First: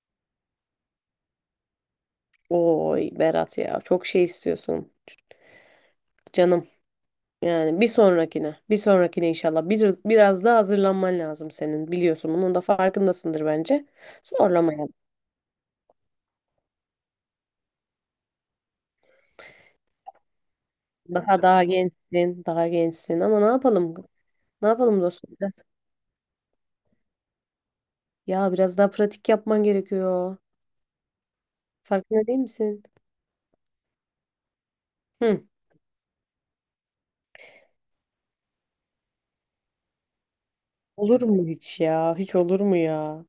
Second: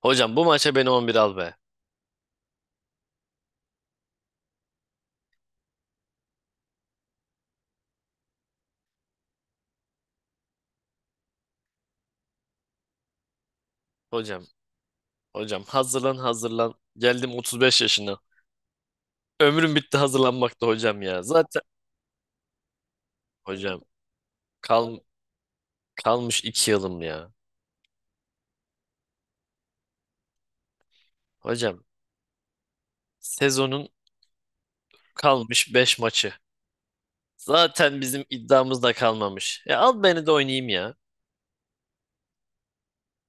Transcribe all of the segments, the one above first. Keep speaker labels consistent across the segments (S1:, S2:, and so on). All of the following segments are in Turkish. S1: Hocam, bu maça beni 11 al be.
S2: Oy Berat ya çok şey istiyorsun canım. Yani bir sonrakine inşallah biraz daha hazırlanman lazım senin biliyorsun. Bunun da farkındasındır bence.
S1: Hocam,
S2: Zorlamayalım.
S1: hocam, hazırlan hazırlan. Geldim 35 yaşına. Ömrüm bitti hazırlanmakta hocam ya.
S2: Daha
S1: Zaten
S2: daha gençsin, daha gençsin ama ne
S1: hocam
S2: yapalım? Ne
S1: kal,
S2: yapalım dostum?
S1: kalmış 2 yılım ya.
S2: Biraz daha pratik yapman gerekiyor.
S1: Hocam,
S2: Farkında değil misin?
S1: sezonun
S2: Hı.
S1: kalmış beş maçı. Zaten bizim iddiamız da kalmamış. Ya al beni de oynayayım ya.
S2: Olur mu hiç ya? Hiç olur mu ya?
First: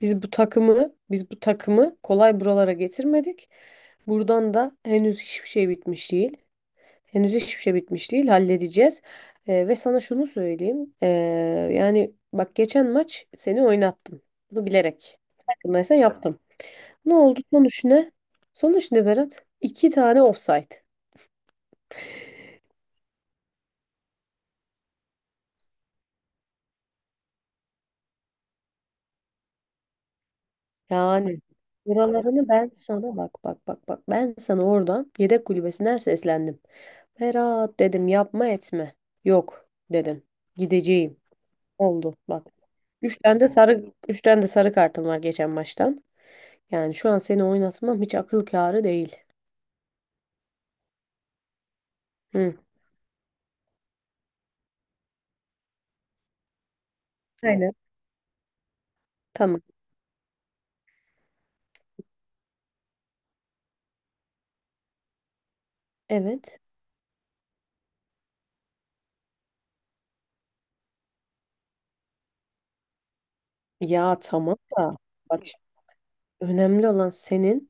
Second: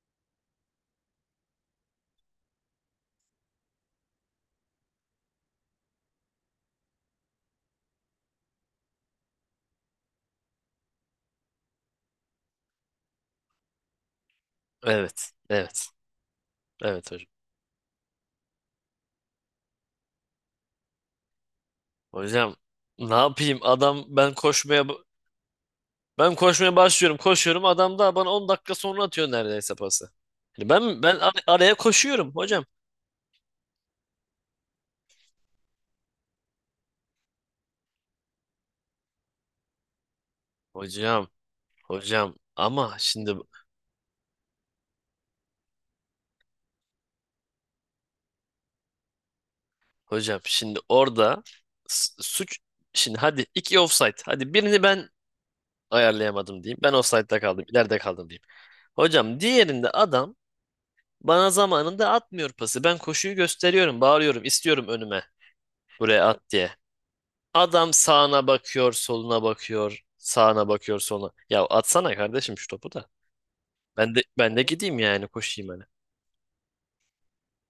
S2: Biz bu takımı kolay buralara getirmedik. Buradan da henüz hiçbir şey bitmiş değil. Henüz hiçbir şey bitmiş değil, halledeceğiz. Ve sana şunu söyleyeyim. Yani bak geçen maç seni oynattım. Bunu bilerek.
S1: Evet, evet,
S2: Farkındaysan yaptım.
S1: evet,
S2: Ne
S1: hocam.
S2: oldu sonuç ne? Sonuç ne Berat? İki tane offside.
S1: Hocam, ne yapayım? Adam, ben koşmaya başlıyorum, koşuyorum, adam da bana 10 dakika sonra atıyor neredeyse pası. Yani ben
S2: Yani
S1: araya koşuyorum
S2: buralarını
S1: hocam.
S2: ben sana bak bak bak bak. Ben sana oradan yedek kulübesinden seslendim. Berat dedim yapma etme. Yok dedin. Gideceğim.
S1: Hocam
S2: Oldu
S1: hocam
S2: bak.
S1: ama şimdi
S2: Üçten de sarı kartım var geçen maçtan. Yani şu an seni oynatmam hiç akıl kârı değil.
S1: hocam şimdi orada
S2: Hı.
S1: suç, şimdi, hadi iki offside, hadi birini ben ayarlayamadım diyeyim. Ben offside'da kaldım,
S2: Aynen.
S1: ileride kaldım diyeyim. Hocam,
S2: Tamam.
S1: diğerinde adam bana zamanında atmıyor pası. Ben koşuyu gösteriyorum, bağırıyorum, istiyorum önüme, buraya at
S2: Evet.
S1: diye. Adam sağına bakıyor, soluna bakıyor, sağına bakıyor, soluna. Ya atsana kardeşim şu topu da. Ben
S2: Ya
S1: de ben
S2: tamam
S1: de
S2: da
S1: gideyim yani,
S2: bak şimdi
S1: koşayım hani.
S2: önemli olan senin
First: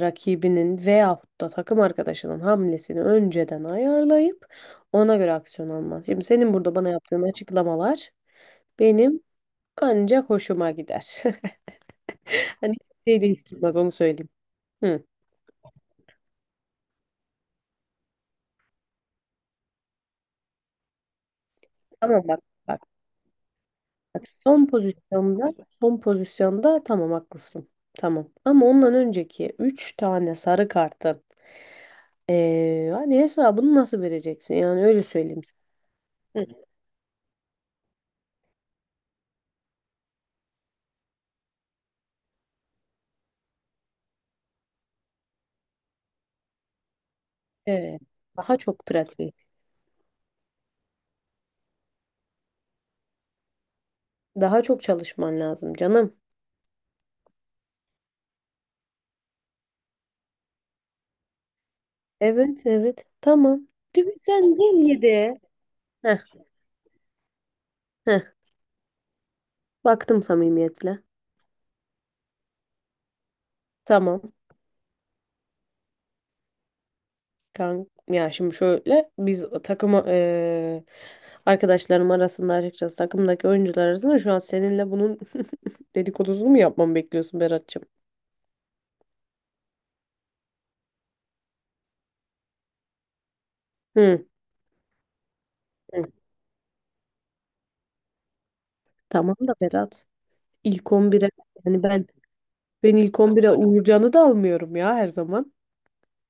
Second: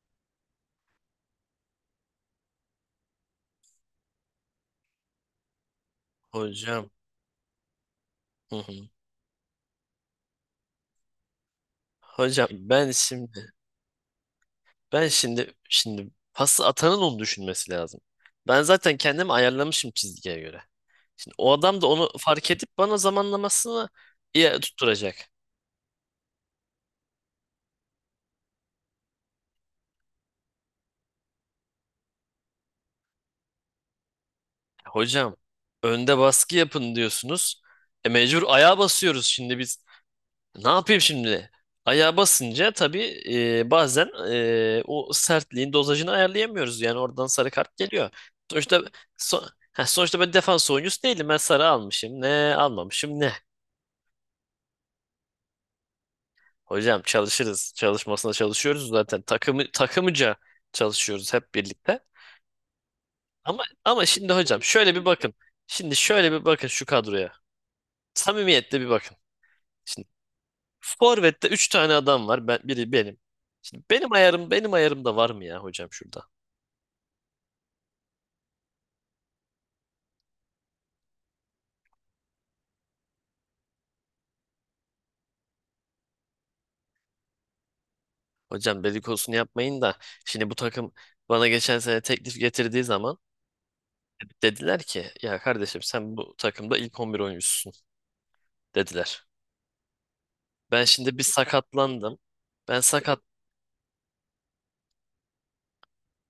S2: rakibinin veyahut da takım arkadaşının hamlesini önceden ayarlayıp ona göre aksiyon alman. Şimdi senin burada bana
S1: Hocam.
S2: yaptığın açıklamalar
S1: Hı hı.
S2: benim ancak hoşuma gider.
S1: Hocam
S2: Hani
S1: ben
S2: şey
S1: şimdi
S2: değiştirmez onu söyleyeyim. Hı,
S1: ben şimdi şimdi pası atanın onu düşünmesi lazım. Ben zaten kendimi ayarlamışım çizgiye göre. Şimdi o adam da onu
S2: tamam bak.
S1: fark edip bana zamanlamasını
S2: Bak
S1: iyi
S2: son
S1: tutturacak.
S2: pozisyonda, son pozisyonda tamam haklısın. Tamam. Ama ondan önceki 3 tane sarı kartın hani hesabını nasıl vereceksin? Yani öyle
S1: Hocam,
S2: söyleyeyim
S1: önde
S2: sana.
S1: baskı
S2: Hı.
S1: yapın diyorsunuz. E, mecbur ayağa basıyoruz şimdi biz. Ne yapayım şimdi? Ayağa basınca tabii bazen o sertliğin dozajını ayarlayamıyoruz. Yani oradan sarı kart
S2: Evet.
S1: geliyor.
S2: Daha
S1: Sonuçta
S2: çok pratik.
S1: ha, sonuçta ben defans oyuncusu değilim. Ben sarı almışım. Ne almamışım ne?
S2: Daha çok çalışman lazım canım.
S1: Hocam, çalışırız. Çalışmasına çalışıyoruz zaten. Takımı takımıca çalışıyoruz hep birlikte.
S2: Evet, evet.
S1: Ama
S2: Tamam.
S1: ama
S2: Değil mi?
S1: şimdi
S2: Sen
S1: hocam,
S2: değil
S1: şöyle bir bakın.
S2: yedi.
S1: Şimdi
S2: Heh,
S1: şöyle bir bakın şu kadroya.
S2: heh.
S1: Samimiyetle bir bakın. Şimdi
S2: Baktım samimiyetle.
S1: forvette 3 tane adam var. Ben, biri benim. Şimdi
S2: Tamam.
S1: benim ayarımda var mı ya hocam şurada?
S2: Kan ya şimdi şöyle biz takım arkadaşlarım arasında açıkçası takımdaki oyuncular arasında şu an seninle bunun dedikodusunu mu yapmamı bekliyorsun Berat'cığım?
S1: Hocam, dedikodusunu yapmayın da şimdi bu takım bana geçen sene teklif getirdiği zaman
S2: Hı.
S1: dediler ki, ya kardeşim,
S2: Hı.
S1: sen bu takımda ilk 11 oyuncusun dediler.
S2: Tamam da Berat.
S1: Ben
S2: İlk
S1: şimdi bir
S2: 11'e yani ben
S1: sakatlandım. Ben
S2: ben
S1: sakat.
S2: ilk 11'e Uğurcan'ı da almıyorum ya her zaman.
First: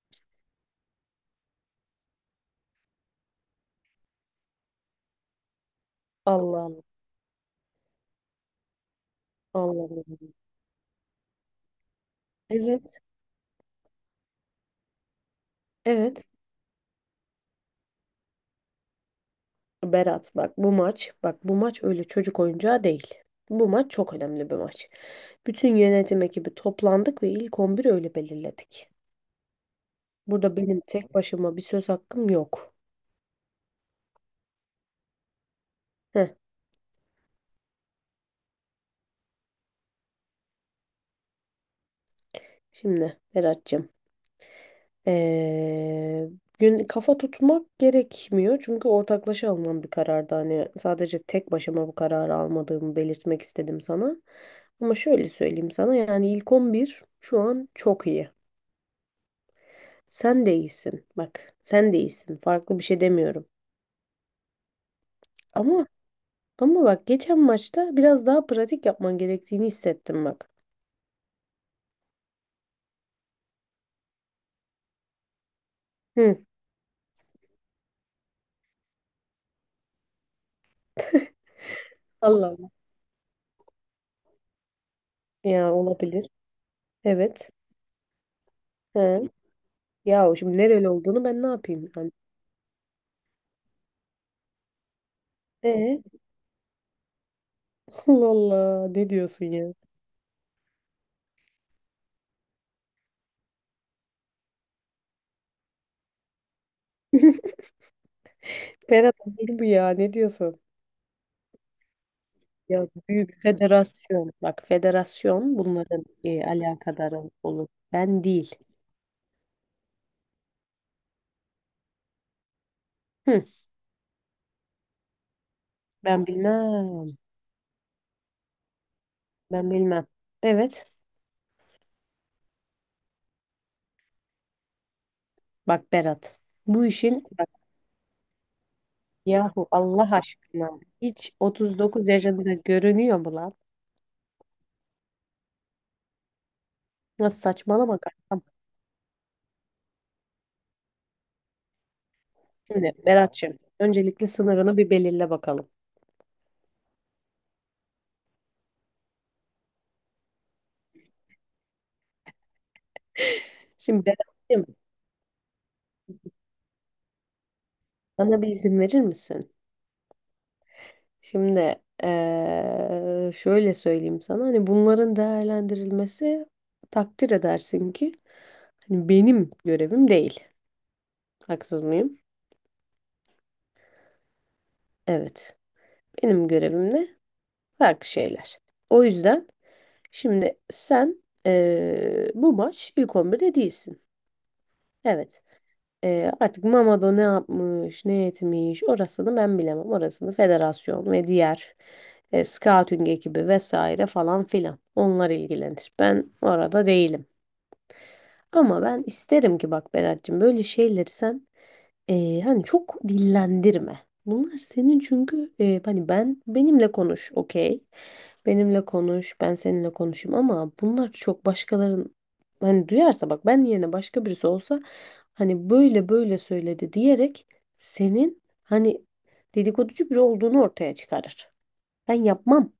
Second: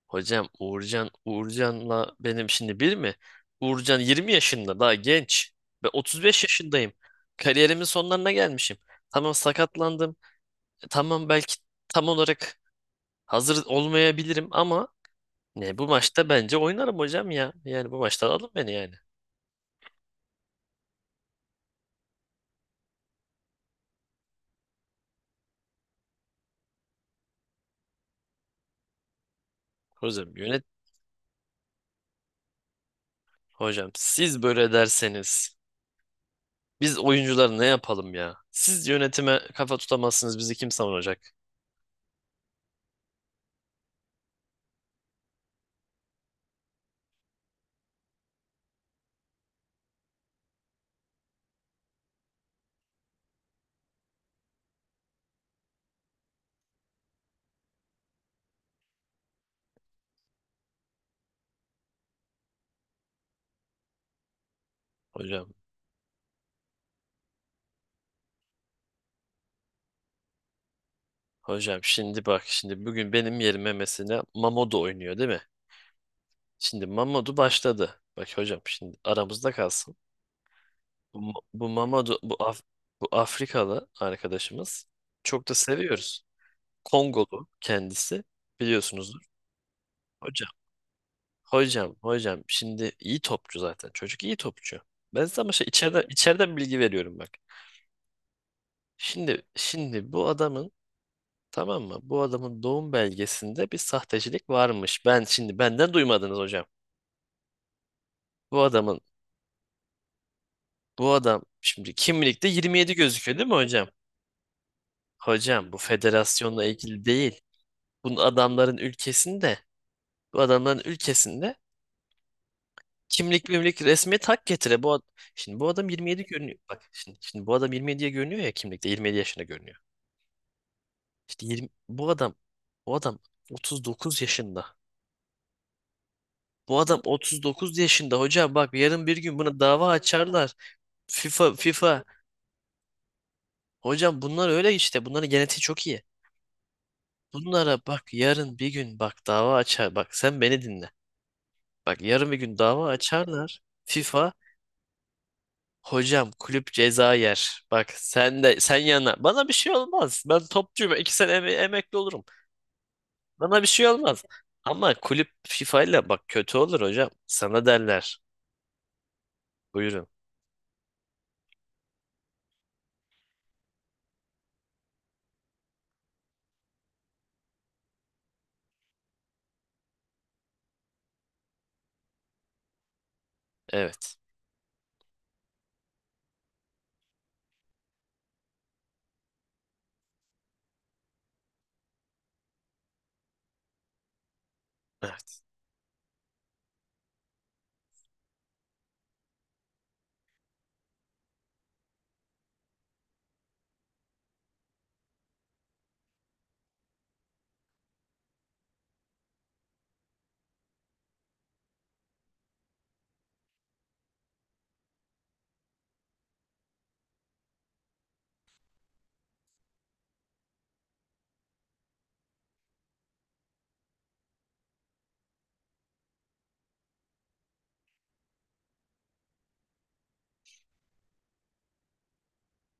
S1: Hocam, Uğurcan'la benim şimdi bir mi? Uğurcan 20 yaşında, daha genç. Ben 35
S2: Allah'ım.
S1: yaşındayım. Kariyerimin sonlarına gelmişim. Tamam, sakatlandım.
S2: Allah'ım.
S1: E, tamam, belki tam olarak
S2: Evet.
S1: hazır olmayabilirim, ama ne, bu
S2: Evet.
S1: maçta bence oynarım hocam ya. Yani bu maçta alın beni yani.
S2: Berat bak bu maç öyle çocuk oyuncağı değil. Bu maç çok önemli bir maç. Bütün yönetim ekibi toplandık ve ilk 11'i öyle belirledik.
S1: Hocam
S2: Burada
S1: yönet
S2: benim tek başıma bir söz hakkım yok.
S1: Hocam, siz böyle derseniz
S2: Heh,
S1: biz oyuncular ne yapalım ya? Siz yönetime kafa tutamazsınız, bizi kim savunacak
S2: şimdi Berat'cığım. Ee, Gün kafa tutmak gerekmiyor çünkü ortaklaşa alınan bir karardı. Hani sadece tek başıma bu kararı almadığımı belirtmek istedim sana. Ama şöyle söyleyeyim sana yani ilk 11 şu an çok iyi. Sen de iyisin. Bak sen de iyisin. Farklı bir şey demiyorum.
S1: hocam?
S2: Ama ama bak geçen maçta biraz daha pratik yapman gerektiğini hissettim bak.
S1: Hocam, şimdi bak, şimdi bugün benim yerime mesela Mamodu oynuyor değil mi?
S2: Hı.
S1: Şimdi Mamodu başladı. Bak hocam, şimdi aramızda kalsın. Bu, bu Mamodu bu,
S2: Allah
S1: Af-
S2: Allah.
S1: Bu Afrikalı arkadaşımız, çok da
S2: Ya
S1: seviyoruz.
S2: olabilir.
S1: Kongolu
S2: Evet.
S1: kendisi, biliyorsunuzdur.
S2: He. Ya
S1: Hocam
S2: şimdi nereli olduğunu ben ne yapayım
S1: hocam
S2: yani?
S1: hocam şimdi iyi topçu zaten, çocuk iyi topçu. Ben size ama şey
S2: E?
S1: içeriden, içeriden bilgi veriyorum bak.
S2: Allah Allah ne
S1: Şimdi
S2: diyorsun ya?
S1: şimdi bu adamın, tamam mı? Bu adamın doğum belgesinde bir sahtecilik varmış. Ben şimdi, benden duymadınız hocam. Bu adamın
S2: Ferhat olur bu ya ne diyorsun?
S1: Bu adam şimdi kimlikte
S2: Ya
S1: 27
S2: büyük
S1: gözüküyor değil mi hocam?
S2: federasyon bak federasyon
S1: Hocam, bu
S2: bunların
S1: federasyonla ilgili
S2: alakadarı
S1: değil.
S2: olur.
S1: Bu
S2: Ben değil.
S1: adamların ülkesinde Bu adamların ülkesinde
S2: Hı,
S1: kimlik mimlik, resmiyet hak getire. Şimdi bu adam 27
S2: ben
S1: görünüyor. Bak
S2: bilmem.
S1: şimdi, şimdi bu adam 27'ye görünüyor ya, kimlikte 27 yaşında
S2: Ben
S1: görünüyor.
S2: bilmem. Evet
S1: Bu adam bu adam 39 yaşında.
S2: bak Berat
S1: Bu
S2: bu
S1: adam
S2: işin bak
S1: 39 yaşında hocam, bak yarın bir gün buna
S2: yahu
S1: dava
S2: Allah
S1: açarlar.
S2: aşkına hiç
S1: FIFA
S2: 39 yaşında görünüyor mu lan?
S1: hocam, bunlar öyle işte, bunların genetiği çok iyi.
S2: Nasıl
S1: Bunlara
S2: saçmalama
S1: bak,
S2: kankam.
S1: yarın bir gün bak, dava açar. Bak sen beni dinle. Bak yarın bir gün dava
S2: Şimdi Berat'cığım
S1: açarlar.
S2: öncelikle
S1: FIFA
S2: sınırını bir belirle bakalım.
S1: hocam, kulüp ceza yer. Bak sen de sen yana. Bana bir şey olmaz. Ben topçuyum. 2 sene emekli olurum. Bana bir şey
S2: Şimdi
S1: olmaz.
S2: Berat'cığım
S1: Ama kulüp FIFA ile bak, kötü olur hocam. Sana derler.
S2: bana bir izin verir misin?
S1: Buyurun.
S2: Şimdi şöyle söyleyeyim sana hani bunların değerlendirilmesi takdir edersin ki hani benim görevim değil. Haksız mıyım?
S1: Evet.
S2: Evet. Benim görevim ne? Farklı şeyler. O yüzden şimdi sen bu maç ilk 11'de değilsin.
S1: Evet.
S2: Evet. Artık Mamado ne yapmış, ne etmiş orasını ben bilemem. Orasını federasyon ve diğer scouting ekibi vesaire falan filan. Onlar ilgilenir. Ben orada değilim. Ama ben isterim ki bak Berat'cığım böyle şeyleri sen hani çok dillendirme. Bunlar senin çünkü hani benimle konuş okey. Benimle konuş ben seninle konuşayım ama bunlar çok başkaların hani duyarsa bak ben yerine başka birisi olsa hani böyle böyle söyledi diyerek senin hani dedikoducu biri olduğunu ortaya çıkarır. Ben yapmam.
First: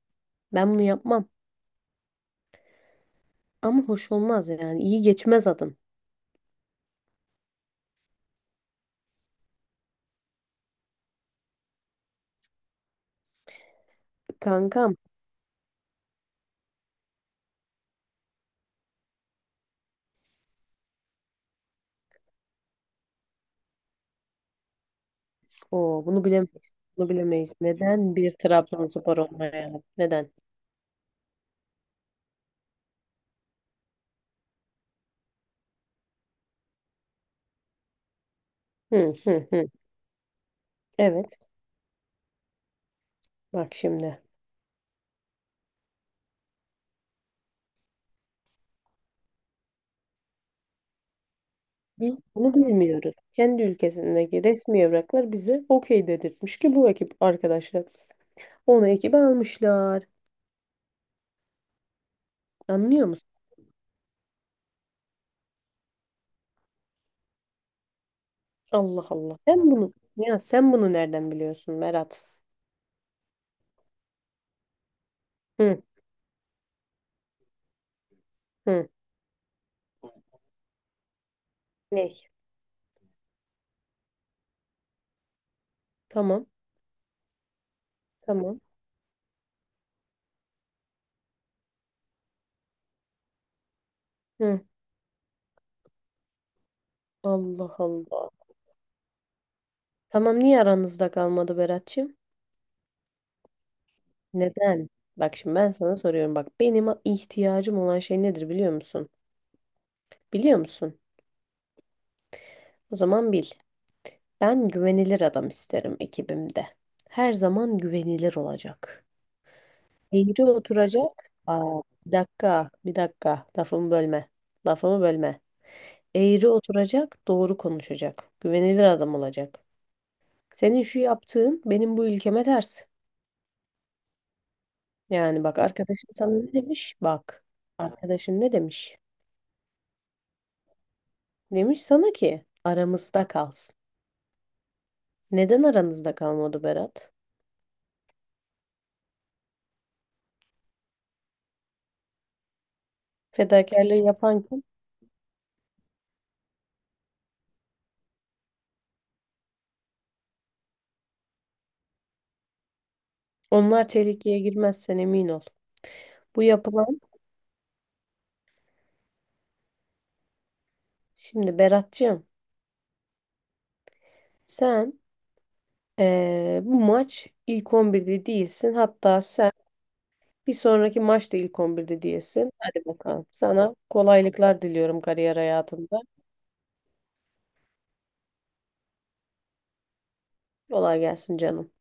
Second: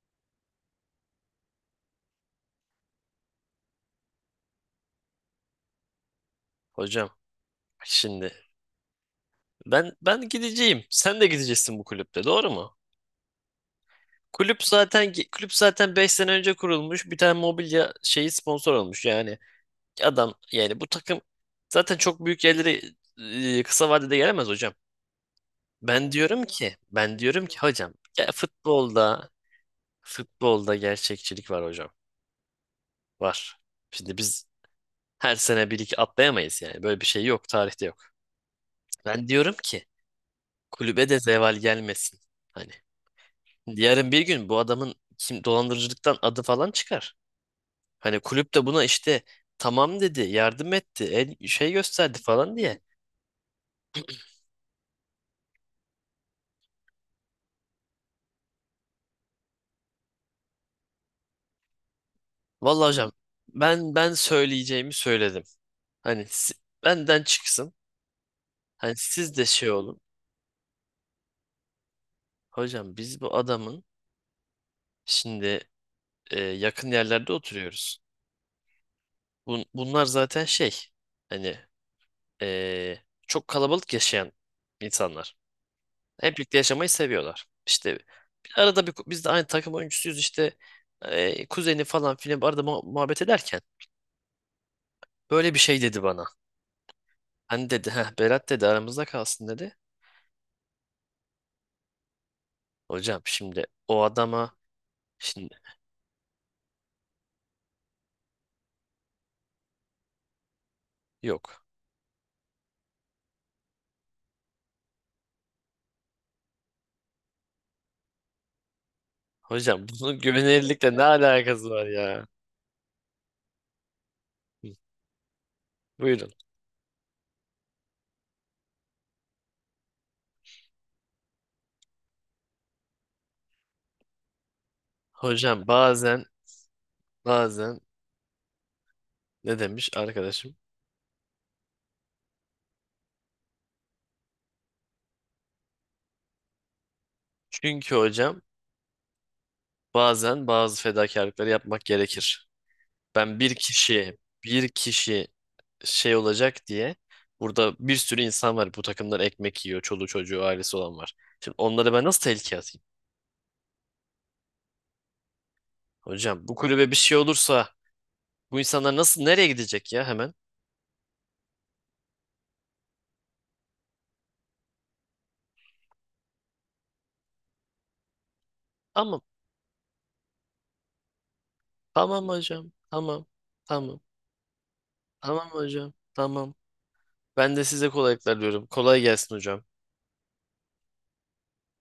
S2: Ben bunu yapmam. Ama hoş olmaz yani. İyi geçmez adın.
S1: Hocam şimdi ben gideceğim. Sen de gideceksin bu kulüpte. Doğru mu? Kulüp
S2: Kankam.
S1: zaten kulüp zaten 5 sene önce kurulmuş. Bir tane mobilya şeyi sponsor olmuş. Yani adam, yani bu takım zaten çok büyük yerlere kısa vadede gelemez hocam.
S2: Oo,
S1: Ben
S2: bunu
S1: diyorum ki
S2: bilemeyiz. Bunu
S1: ben diyorum
S2: bilemeyiz.
S1: ki hocam
S2: Neden
S1: ya,
S2: bir Trabzonspor
S1: futbolda,
S2: olmayalım? Neden?
S1: gerçekçilik var hocam. Var. Şimdi biz her sene bir iki atlayamayız yani. Böyle bir şey yok. Tarihte yok.
S2: Hı
S1: Ben
S2: hı
S1: diyorum
S2: hı.
S1: ki, kulübe de
S2: Evet.
S1: zeval gelmesin. Hani
S2: Bak
S1: yarın bir
S2: şimdi.
S1: gün bu adamın kim dolandırıcılıktan adı falan çıkar. Hani kulüp de buna işte tamam dedi, yardım etti, el, şey gösterdi
S2: Biz bunu
S1: falan diye.
S2: bilmiyoruz. Kendi ülkesindeki resmi evraklar bize okey dedirtmiş ki bu ekip arkadaşlar. Onu ekibe almışlar.
S1: Vallahi
S2: Anlıyor
S1: hocam,
S2: musun?
S1: ben söyleyeceğimi söyledim. Hani si- Benden çıksın. Hani
S2: Allah
S1: siz
S2: Allah.
S1: de
S2: Sen
S1: şey
S2: bunu
S1: olun.
S2: ya sen bunu nereden biliyorsun Berat?
S1: Hocam, biz bu adamın şimdi
S2: Hı
S1: yakın yerlerde oturuyoruz.
S2: hı.
S1: Bunlar zaten şey, hani
S2: Ne?
S1: e, çok kalabalık yaşayan insanlar. Hep
S2: Tamam.
S1: birlikte yaşamayı seviyorlar. İşte
S2: Tamam.
S1: arada bir, biz de aynı takım oyuncusuyuz işte, kuzeni falan filan, arada muhabbet ederken
S2: Hı.
S1: böyle bir şey dedi bana. Hani
S2: Allah
S1: dedi, heh,
S2: Allah.
S1: Berat dedi, aramızda kalsın dedi.
S2: Tamam niye aranızda kalmadı Berat'cığım?
S1: Hocam şimdi o adama,
S2: Neden? Bak
S1: şimdi,
S2: şimdi ben sana soruyorum. Bak benim ihtiyacım olan şey nedir biliyor musun? Biliyor musun?
S1: yok.
S2: O zaman bil. Ben güvenilir adam isterim ekibimde. Her zaman güvenilir olacak.
S1: Hocam bunun
S2: Eğri
S1: güvenilirlikle ne
S2: oturacak.
S1: alakası
S2: Aa,
S1: var
S2: bir
S1: ya?
S2: dakika, bir dakika. Lafımı bölme.
S1: Hı,
S2: Lafımı bölme.
S1: buyurun.
S2: Eğri oturacak, doğru konuşacak. Güvenilir adam olacak. Senin şu yaptığın benim bu ülkeme ters. Yani bak
S1: Hocam
S2: arkadaşın
S1: bazen,
S2: sana ne demiş? Bak.
S1: bazen
S2: Arkadaşın ne demiş?
S1: ne demiş arkadaşım?
S2: Demiş sana ki aramızda kalsın. Neden aranızda kalmadı Berat?
S1: Çünkü hocam bazen bazı fedakarlıkları yapmak gerekir. Ben bir
S2: Fedakarlığı
S1: kişi
S2: yapan kim?
S1: Bir kişi şey olacak diye, burada bir sürü insan var, bu takımdan ekmek yiyor. Çoluğu çocuğu ailesi olan var. Şimdi onları ben nasıl tehlikeye atayım?
S2: Onlar tehlikeye girmezsen emin ol. Bu
S1: Hocam, bu kulübe bir
S2: yapılan
S1: şey olursa bu insanlar nasıl, nereye gidecek ya hemen?
S2: şimdi Berat'cığım sen bu maç ilk 11'de değilsin. Hatta
S1: Tamam.
S2: sen bir sonraki maçta ilk 11'de
S1: Tamam
S2: değilsin.
S1: hocam.
S2: Hadi
S1: Tamam.
S2: bakalım. Sana
S1: Tamam.
S2: kolaylıklar diliyorum kariyer
S1: Tamam hocam.
S2: hayatında.
S1: Tamam. Ben de size kolaylıklar diyorum. Kolay gelsin hocam.
S2: Kolay gelsin canım.